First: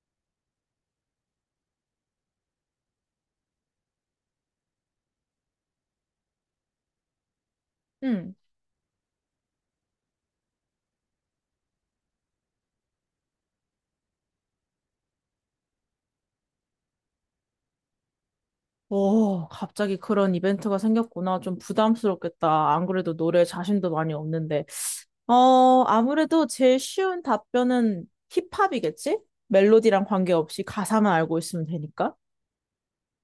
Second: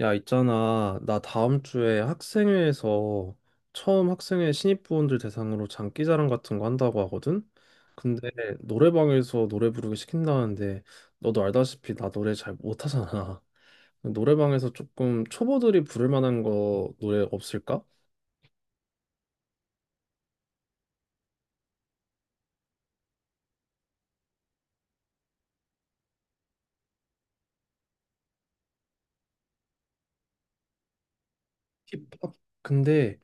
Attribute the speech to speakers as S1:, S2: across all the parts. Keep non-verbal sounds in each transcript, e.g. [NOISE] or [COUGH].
S1: 야, 있잖아. 나 다음 주에 학생회에서 처음 학생회 신입부원들 대상으로 장기자랑 같은 거 한다고 하거든? 근데
S2: 응.
S1: 노래방에서 노래 부르기 시킨다는데 너도 알다시피 나 노래 잘 못하잖아. [LAUGHS] 노래방에서 조금 초보들이 부를 만한 거 노래 없을까?
S2: 오, 갑자기 그런 이벤트가 생겼구나. 좀 부담스럽겠다. 안 그래도 노래 자신도 많이 없는데. 아무래도 제일 쉬운 답변은 힙합이겠지? 멜로디랑 관계없이 가사만 알고 있으면 되니까.
S1: 힙합? 근데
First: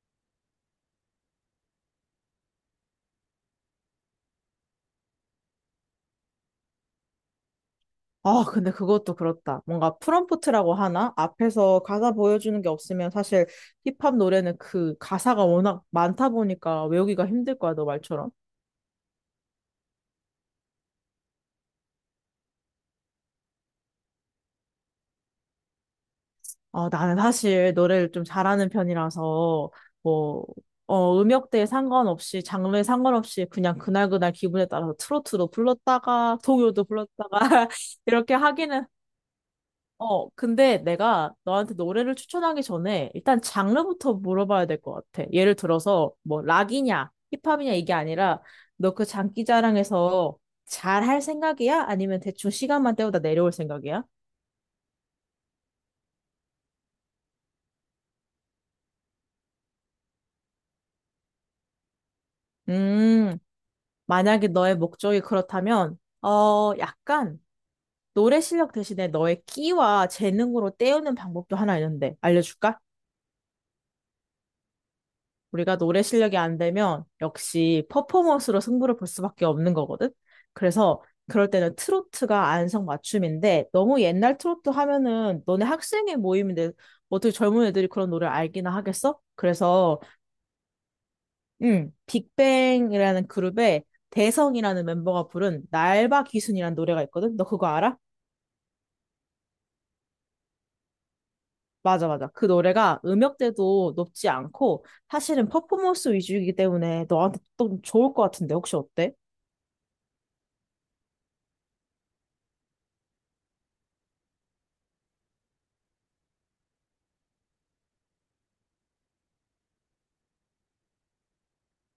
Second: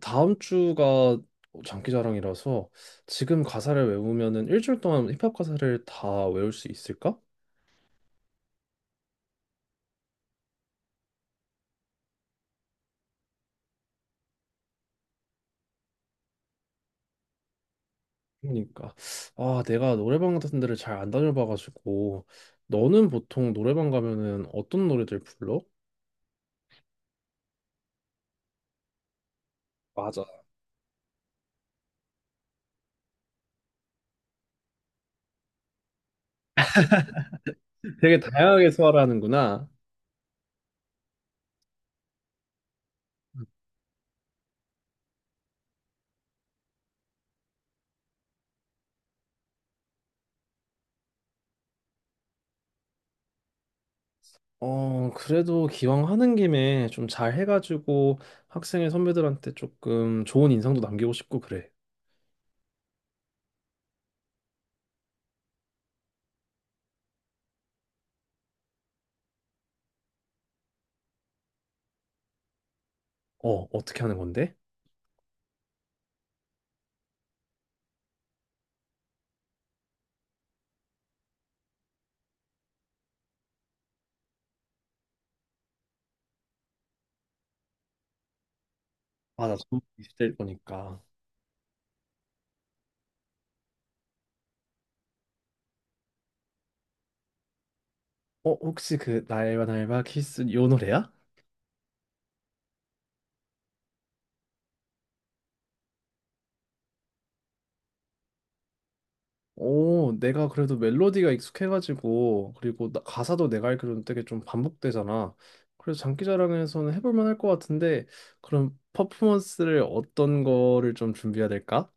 S1: 다음 주가 장기자랑이라서 지금 가사를 외우면은 일주일 동안 힙합 가사를 다 외울 수 있을까?
S2: 아, 근데 그것도 그렇다. 뭔가 프롬프트라고 하나? 앞에서 가사 보여주는 게 없으면 사실 힙합 노래는 그 가사가 워낙 많다 보니까 외우기가 힘들 거야, 너 말처럼.
S1: 그러니까 아, 내가 노래방 같은 데를 잘 안 다녀봐가지고 너는 보통 노래방 가면은 어떤 노래들 불러?
S2: 나는 사실 노래를 좀 잘하는 편이라서,
S1: 맞아.
S2: 뭐, 음역대에 상관없이, 장르에 상관없이 그냥 그날그날 기분에 따라서 트로트도 불렀다가, 동요도 불렀다가, [LAUGHS]
S1: 되게
S2: 이렇게
S1: 다양하게
S2: 하기는,
S1: 소화하는구나.
S2: 근데 내가 너한테 노래를 추천하기 전에 일단 장르부터 물어봐야 될 것 같아. 예를 들어서, 뭐, 락이냐, 힙합이냐 이게 아니라, 너 그 장기자랑에서 잘할 생각이야? 아니면 대충 시간만 때우다 내려올 생각이야?
S1: 어, 그래도 기왕 하는 김에 좀 잘 해가지고 학생회 선배들한테 조금 좋은 인상도 남기고 싶고 그래.
S2: 음. 만약에 너의 목적이 그렇다면, 약간 노래 실력 대신에 너의 끼와 재능으로 때우는 방법도 하나 있는데, 알려줄까?
S1: 어, 어떻게 하는 건데?
S2: 우리가 노래 실력이 안 되면 역시 퍼포먼스로 승부를 볼 수밖에 없는 거거든? 그래서 그럴 때는 트로트가 안성맞춤인데, 너무 옛날 트로트 하면은 너네 학생회 모임인데 어떻게 젊은 애들이 그런 노래를 알기나 하겠어?
S1: 맞아.
S2: 그래서,
S1: 20대일 거니까.
S2: 빅뱅이라는 그룹에 대성이라는 멤버가 부른 날바 기순이라는 노래가 있거든? 너 그거 알아?
S1: 어, 혹시 그 날바 날바 키스 요 노래야?
S2: 맞아, 맞아. 그 노래가 음역대도 높지 않고 사실은 퍼포먼스 위주이기 때문에 너한테 또 좋을 것 같은데 혹시 어때?
S1: 오, 내가 그래도 멜로디가 익숙해가지고, 그리고 가사도 내가 알기로는 되게 좀 반복되잖아. 그래서 장기자랑에서는 해볼만 할 것 같은데, 그럼 퍼포먼스를 어떤 거를 좀 준비해야 될까?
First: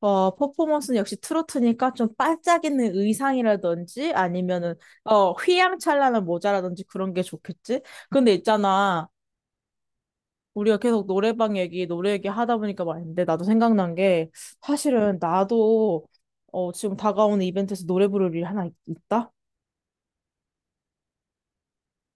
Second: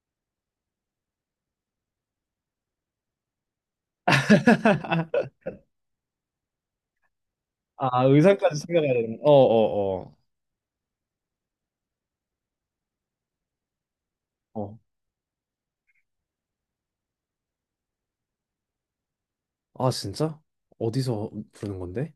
S2: 퍼포먼스는 역시 트로트니까 좀 반짝이는 의상이라든지 아니면은 휘황찬란한 모자라든지 그런 게 좋겠지?
S1: 아,
S2: 근데
S1: 의상까지 생각해야
S2: 있잖아.
S1: 되는 거. 어, 어,
S2: 우리가 계속 노래방 얘기, 노래 얘기 하다 보니까 말인데 나도 생각난 게
S1: 어. 어.
S2: 사실은 나도 지금 다가오는 이벤트에서 노래 부를 일이 하나 있다?
S1: 아, 진짜? 어디서 부르는 건데?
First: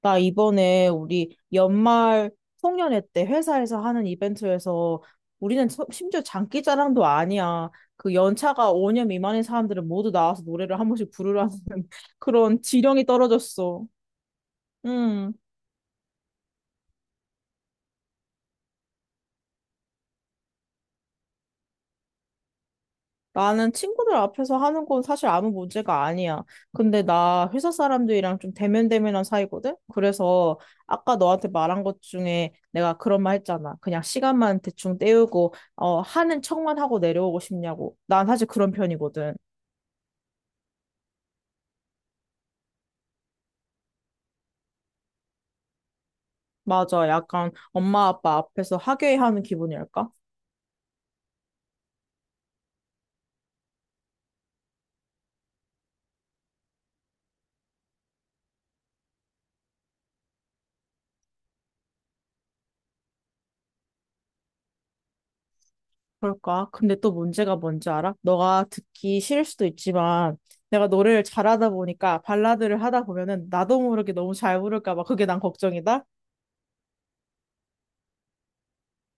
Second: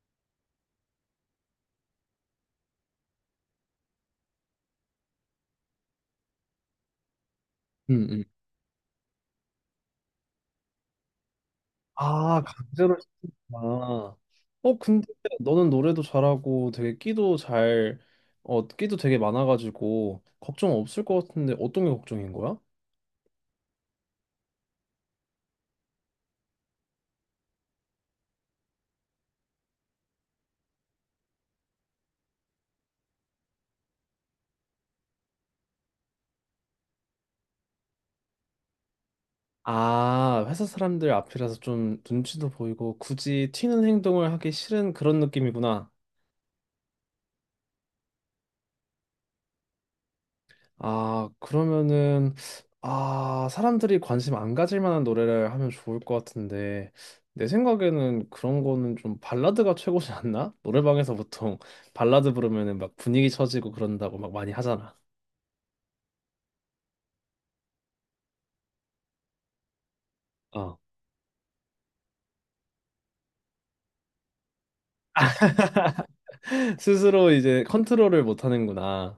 S2: 나 이번에 우리 연말 송년회 때 회사에서 하는 이벤트에서 우리는 심지어 장기자랑도 아니야.
S1: 응,
S2: 그
S1: 응.
S2: 연차가 5년 미만인 사람들은 모두 나와서 노래를 한 번씩 부르라는 [LAUGHS]
S1: 아,
S2: 그런
S1: 강제로
S2: 지령이 떨어졌어.
S1: 시켰구나. 어, 근데
S2: 응.
S1: 너는 노래도 잘하고 되게 끼도 잘, 끼도 되게 많아가지고, 걱정 없을 것 같은데 어떤 게 걱정인 거야?
S2: 나는 친구들 앞에서 하는 건 사실 아무 문제가 아니야. 근데 나 회사 사람들이랑 좀 대면대면한 사이거든? 그래서 아까 너한테 말한 것 중에 내가 그런 말 했잖아. 그냥 시간만 대충 때우고, 하는 척만 하고 내려오고 싶냐고. 난 사실 그런 편이거든.
S1: 아, 회사 사람들 앞이라서 좀 눈치도 보이고 굳이 튀는 행동을 하기 싫은 그런 느낌이구나.
S2: 맞아. 약간 엄마 아빠 앞에서 하괴해하는 기분이랄까?
S1: 아, 그러면은 아, 사람들이 관심 안 가질 만한 노래를 하면 좋을 것 같은데 내 생각에는 그런 거는 좀 발라드가 최고지 않나? 노래방에서 보통 발라드 부르면은 막 분위기 처지고 그런다고 막 많이 하잖아.
S2: 그럴까? 근데 또 문제가 뭔지 알아? 너가 듣기 싫을 수도 있지만,
S1: 어.
S2: 내가 노래를 잘하다 보니까 발라드를 하다 보면은 나도 모르게 너무 잘 부를까 봐 그게 난 걱정이다.
S1: [LAUGHS] 스스로 이제 컨트롤을 못 하는구나.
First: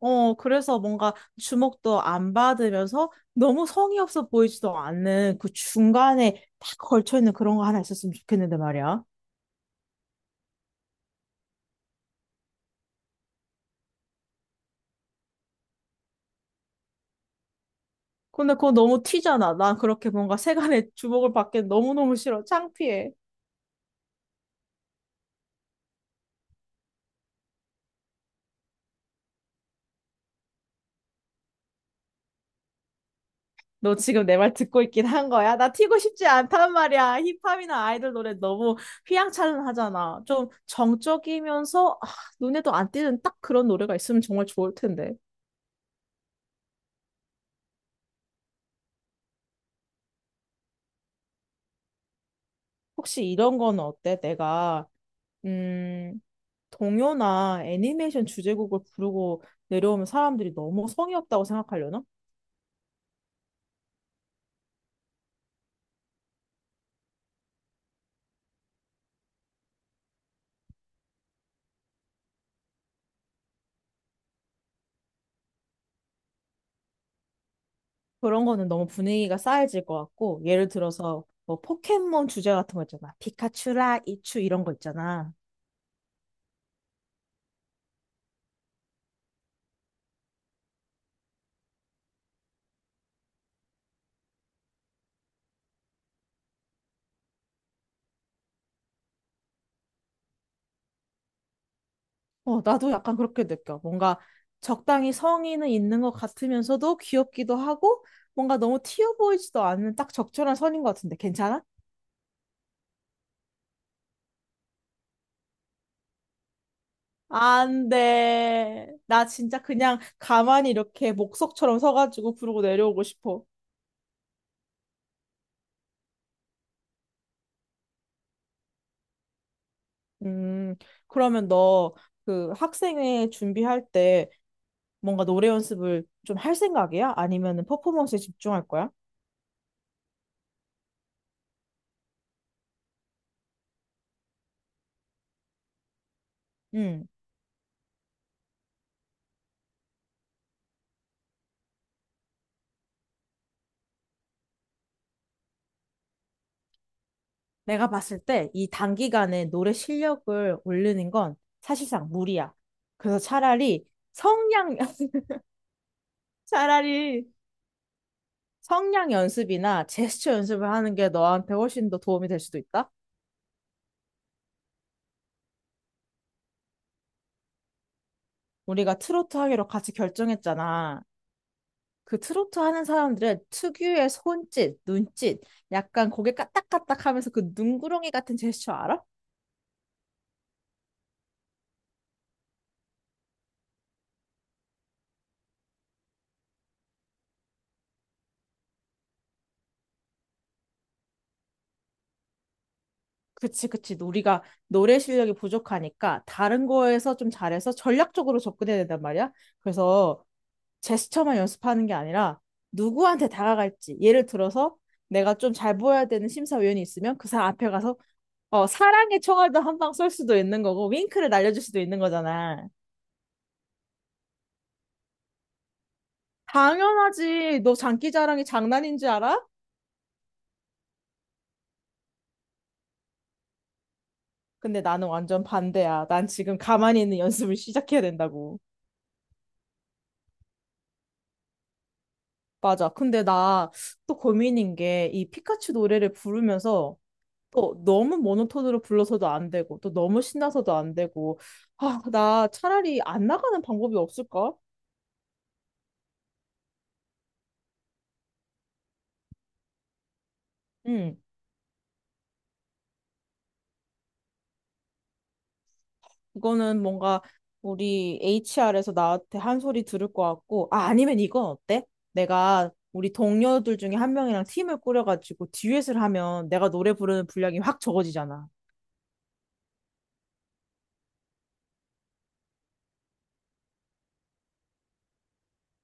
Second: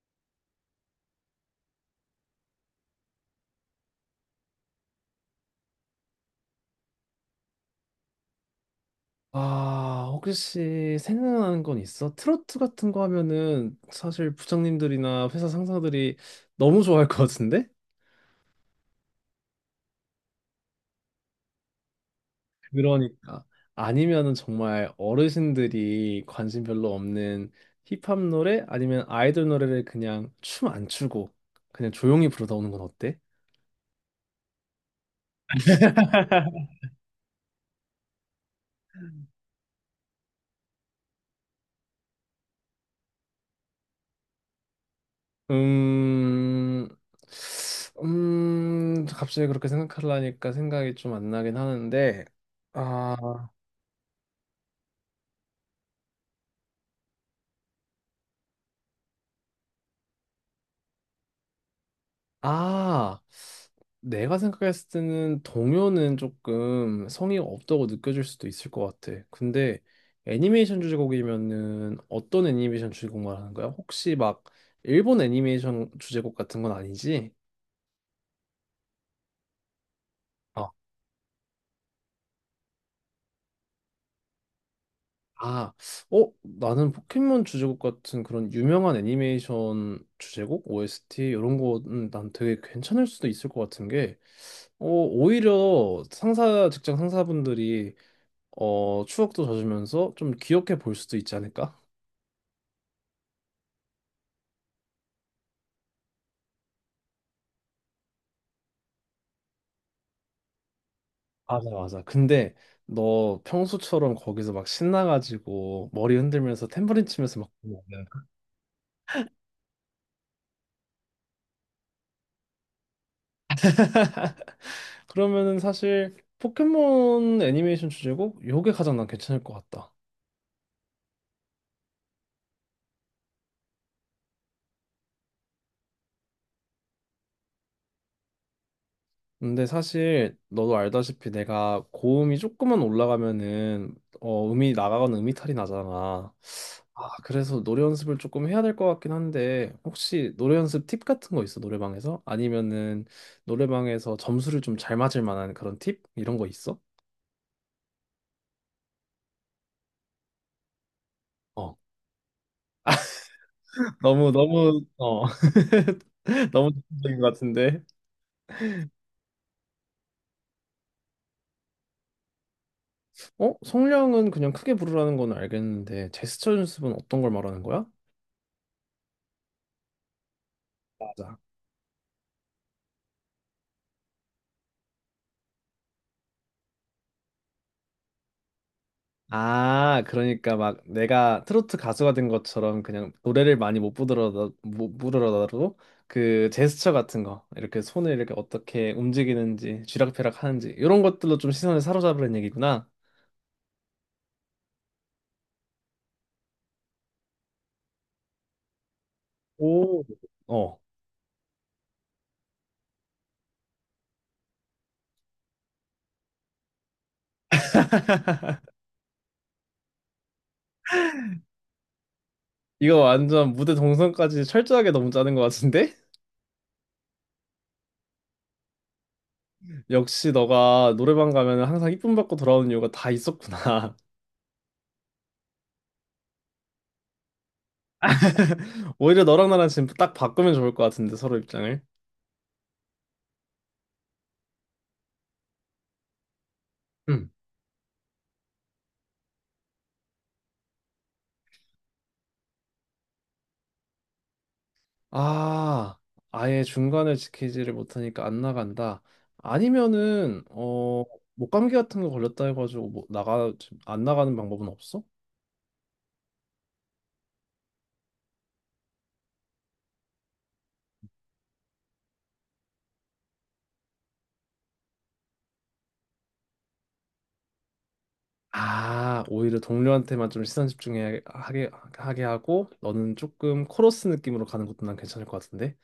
S2: 그래서 뭔가 주목도 안 받으면서 너무 성의 없어 보이지도 않는 그 중간에 딱 걸쳐있는 그런 거 하나 있었으면 좋겠는데 말이야.
S1: 아, 혹시 생각나는 건 있어? 트로트 같은 거 하면은 사실 부장님들이나 회사 상사들이 너무 좋아할 것 같은데?
S2: 근데 그거 너무 튀잖아. 난 그렇게 뭔가 세간의 주목을 받기 너무너무 싫어. 창피해.
S1: 그러니까. 아니면은 정말 어르신들이 관심 별로 없는 힙합 노래 아니면 아이돌 노래를 그냥 춤 안 추고 그냥 조용히 부르다 오는 건 어때?
S2: 너 지금 내 말 듣고 있긴 한 거야? 나 튀고 싶지 않단 말이야. 힙합이나 아이돌 노래 너무 휘황찬란하잖아. 좀 정적이면서 아, 눈에도 안 띄는 딱 그런 노래가 있으면 정말 좋을 텐데.
S1: 음, 갑자기 그렇게 생각하려니까 생각이 좀 안 나긴 하는데, 아,
S2: 혹시 이런 거는 어때? 내가 음, 동요나 애니메이션 주제곡을 부르고 내려오면 사람들이 너무 성의 없다고 생각하려나?
S1: 아, 내가 생각했을 때는 동요는 조금 성의가 없다고 느껴질 수도 있을 것 같아. 근데 애니메이션 주제곡이면은 어떤 애니메이션 주제곡 말하는 거야? 혹시 막 일본 애니메이션 주제곡 같은 건 아니지?
S2: 그런 거는 너무 분위기가 싸해질 것 같고, 예를
S1: 어,
S2: 들어서 뭐 포켓몬 주제 같은 거 있잖아. 피카츄라 이츄 이런 거 있잖아.
S1: 아, 어, 나는 포켓몬 주제곡 같은 그런 유명한 애니메이션 주제곡, OST 이런 거는 난 되게 괜찮을 수도 있을 것 같은 게, 오히려 상사 직장 상사분들이 추억도 젖으면서 좀 귀엽게 볼 수도 있지 않을까?
S2: 나도 약간 그렇게 느껴. 뭔가 적당히 성의는 있는 것 같으면서도 귀엽기도 하고, 뭔가 너무 튀어 보이지도 않는 딱 적절한 선인 것 같은데, 괜찮아?
S1: 맞아, 맞아. 근데 너 평소처럼 거기서 막 신나가지고 머리 흔들면서 탬버린 치면서 막 그러면
S2: 안
S1: 안 돼.
S2: 돼. 나 진짜 그냥 가만히 이렇게 목석처럼 서가지고 부르고 내려오고 싶어.
S1: 그러면은 사실 포켓몬 애니메이션 주제곡 요게 가장 난 괜찮을 것 같다.
S2: 음, 그러면 너 그 학생회 준비할 때 뭔가 노래 연습을 좀 할 생각이야? 아니면은 퍼포먼스에 집중할 거야?
S1: 근데 사실 너도 알다시피 내가 고음이 조금만 올라가면은 음이 나가거나 음이탈이 나잖아.
S2: 음,
S1: 아, 그래서 노래 연습을 조금 해야 될 것 같긴 한데 혹시 노래 연습 팁 같은 거 있어 노래방에서? 아니면은 노래방에서 점수를 좀 잘 맞을 만한 그런 팁 이런 거 있어?
S2: 내가 봤을 때 이 단기간에 노래 실력을 올리는 건
S1: 어
S2: 사실상 무리야. 그래서 차라리
S1: 너무
S2: 성량,
S1: 너무
S2: [LAUGHS]
S1: [LAUGHS] 너무 적인
S2: 차라리
S1: 것 같은데.
S2: 성량 연습이나 제스처 연습을 하는 게 너한테 훨씬 더 도움이 될 수도 있다?
S1: 어, 성량은 그냥 크게 부르라는 건 알겠는데 제스처 연습은 어떤 걸 말하는 거야?
S2: 우리가 트로트 하기로 같이 결정했잖아.
S1: 맞아.
S2: 그 트로트 하는 사람들은 특유의 손짓, 눈짓, 약간 고개 까딱까딱 하면서 그 눈구렁이 같은 제스처 알아?
S1: 아, 그러니까 막 내가 트로트 가수가 된 것처럼 그냥 노래를 많이 못 부르더라도, 못 부르더라도 그 제스처 같은 거, 이렇게 손을 이렇게 어떻게 움직이는지, 쥐락펴락 하는지, 이런 것들로 좀 시선을 사로잡으려는 얘기구나.
S2: 그치, 그치. 우리가 노래 실력이 부족하니까 다른 거에서 좀 잘해서 전략적으로 접근해야 된단 말이야.
S1: 오.
S2: 그래서
S1: 어.
S2: 제스처만 연습하는 게 아니라 누구한테 다가갈지. 예를 들어서 내가 좀 잘 보여야 되는 심사위원이 있으면 그 사람 앞에 가서 사랑의 총알도 한 방 쏠 수도 있는 거고 윙크를 날려줄 수도 있는 거잖아.
S1: 이거 완전 무대 동선까지 철저하게 너무 짜는 것 같은데?
S2: 당연하지. 너 장기자랑이 장난인 줄 알아?
S1: [LAUGHS] 역시 너가 노래방 가면 항상 이쁨 받고 돌아오는 이유가 다 있었구나.
S2: 근데 나는 완전 반대야. 난 지금 가만히 있는 연습을 시작해야 된다고.
S1: [LAUGHS] 오히려 너랑 나랑 지금 딱 바꾸면 좋을 것 같은데, 서로 입장을.
S2: 맞아. 근데 나 또 고민인 게 이 피카츄 노래를 부르면서 또 너무 모노톤으로 불러서도 안 되고 또 너무 신나서도 안 되고 아, 나 차라리 안 나가는 방법이 없을까?
S1: 아, 아예 중간을 지키지를 못하니까 안 나간다. 아니면은
S2: 응.
S1: 목감기 같은 거 걸렸다 해가지고 뭐 나가 안 나가는 방법은 없어?
S2: 이거는 뭔가 우리 HR에서 나한테 한 소리 들을 것 같고 아, 아니면 이건 어때? 내가 우리 동료들 중에 한 명이랑 팀을 꾸려가지고 듀엣을 하면 내가 노래 부르는 분량이 확 적어지잖아.
S1: 아, 오히려 동료한테만 좀 시선 집중하게 하게 하고 너는 조금 코러스 느낌으로 가는 것도 난 괜찮을 것 같은데.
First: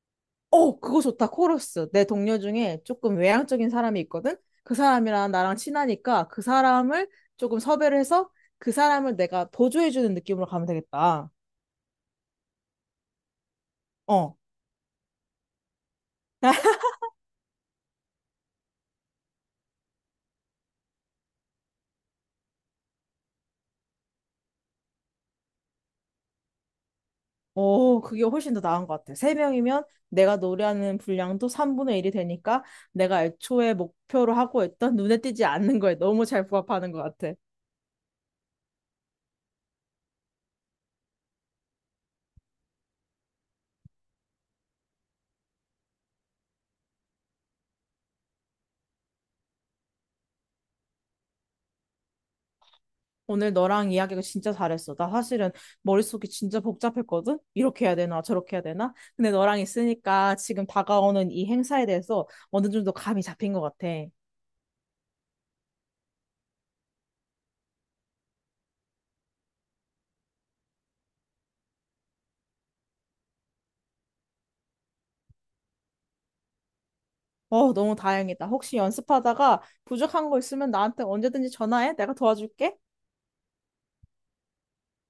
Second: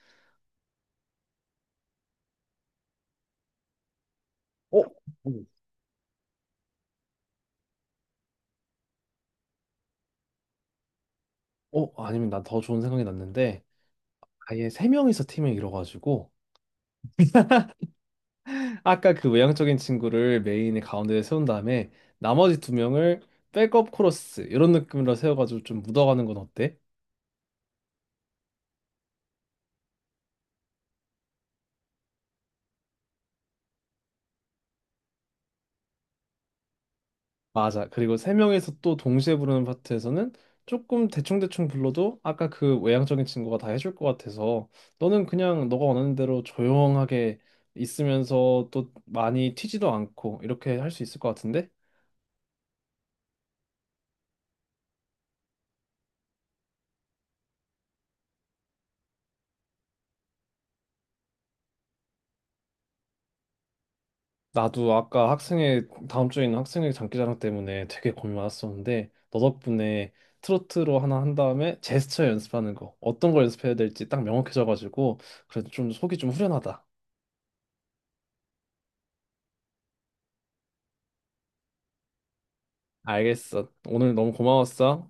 S2: 그거 좋다. 코러스. 내 동료 중에 조금 외향적인 사람이 있거든? 그
S1: 어?
S2: 사람이랑 나랑 친하니까 그 사람을 조금 섭외를 해서 그 사람을 내가 보조해주는 느낌으로 가면 되겠다.
S1: 어, 아니면 난 더 좋은 생각이 났는데
S2: 어.
S1: 아예 세 명이서 팀을 이뤄가지고
S2: [LAUGHS]
S1: 아까 그 외향적인 친구를 메인의 가운데에 세운 다음에 나머지 두 명을 백업 코러스 이런 느낌으로 세워가지고 좀 묻어가는 건 어때?
S2: 오, 그게 훨씬 더 나은 것 같아. 세명이면 내가 노래하는 분량도 3분의 1이 되니까 내가 애초에 목표로 하고 있던 눈에 띄지 않는 거에 너무 잘 부합하는 것 같아.
S1: 맞아. 그리고 세 명에서 또 동시에 부르는 파트에서는 조금 대충대충 불러도 아까 그 외향적인 친구가 다 해줄 것 같아서 너는 그냥 너가 원하는 대로 조용하게 있으면서 또 많이 튀지도 않고 이렇게 할 수 있을 것 같은데?
S2: 오늘 너랑 이야기가 진짜 잘했어. 나 사실은 머릿속이 진짜 복잡했거든? 이렇게 해야 되나, 저렇게 해야 되나? 근데 너랑 있으니까 지금 다가오는 이 행사에 대해서 어느 정도 감이 잡힌 것 같아.
S1: 나도 아까 학생회 다음 주에 있는 학생회 장기자랑 때문에 되게 고민 많았었는데 너 덕분에 트로트로 하나 한 다음에 제스처 연습하는 거 어떤 걸 연습해야 될지 딱 명확해져가지고 그래도 좀 속이 좀 후련하다.
S2: 너무 다행이다. 혹시 연습하다가 부족한 거 있으면 나한테 언제든지 전화해. 내가 도와줄게.
S1: 알겠어. 오늘 너무 고마웠어.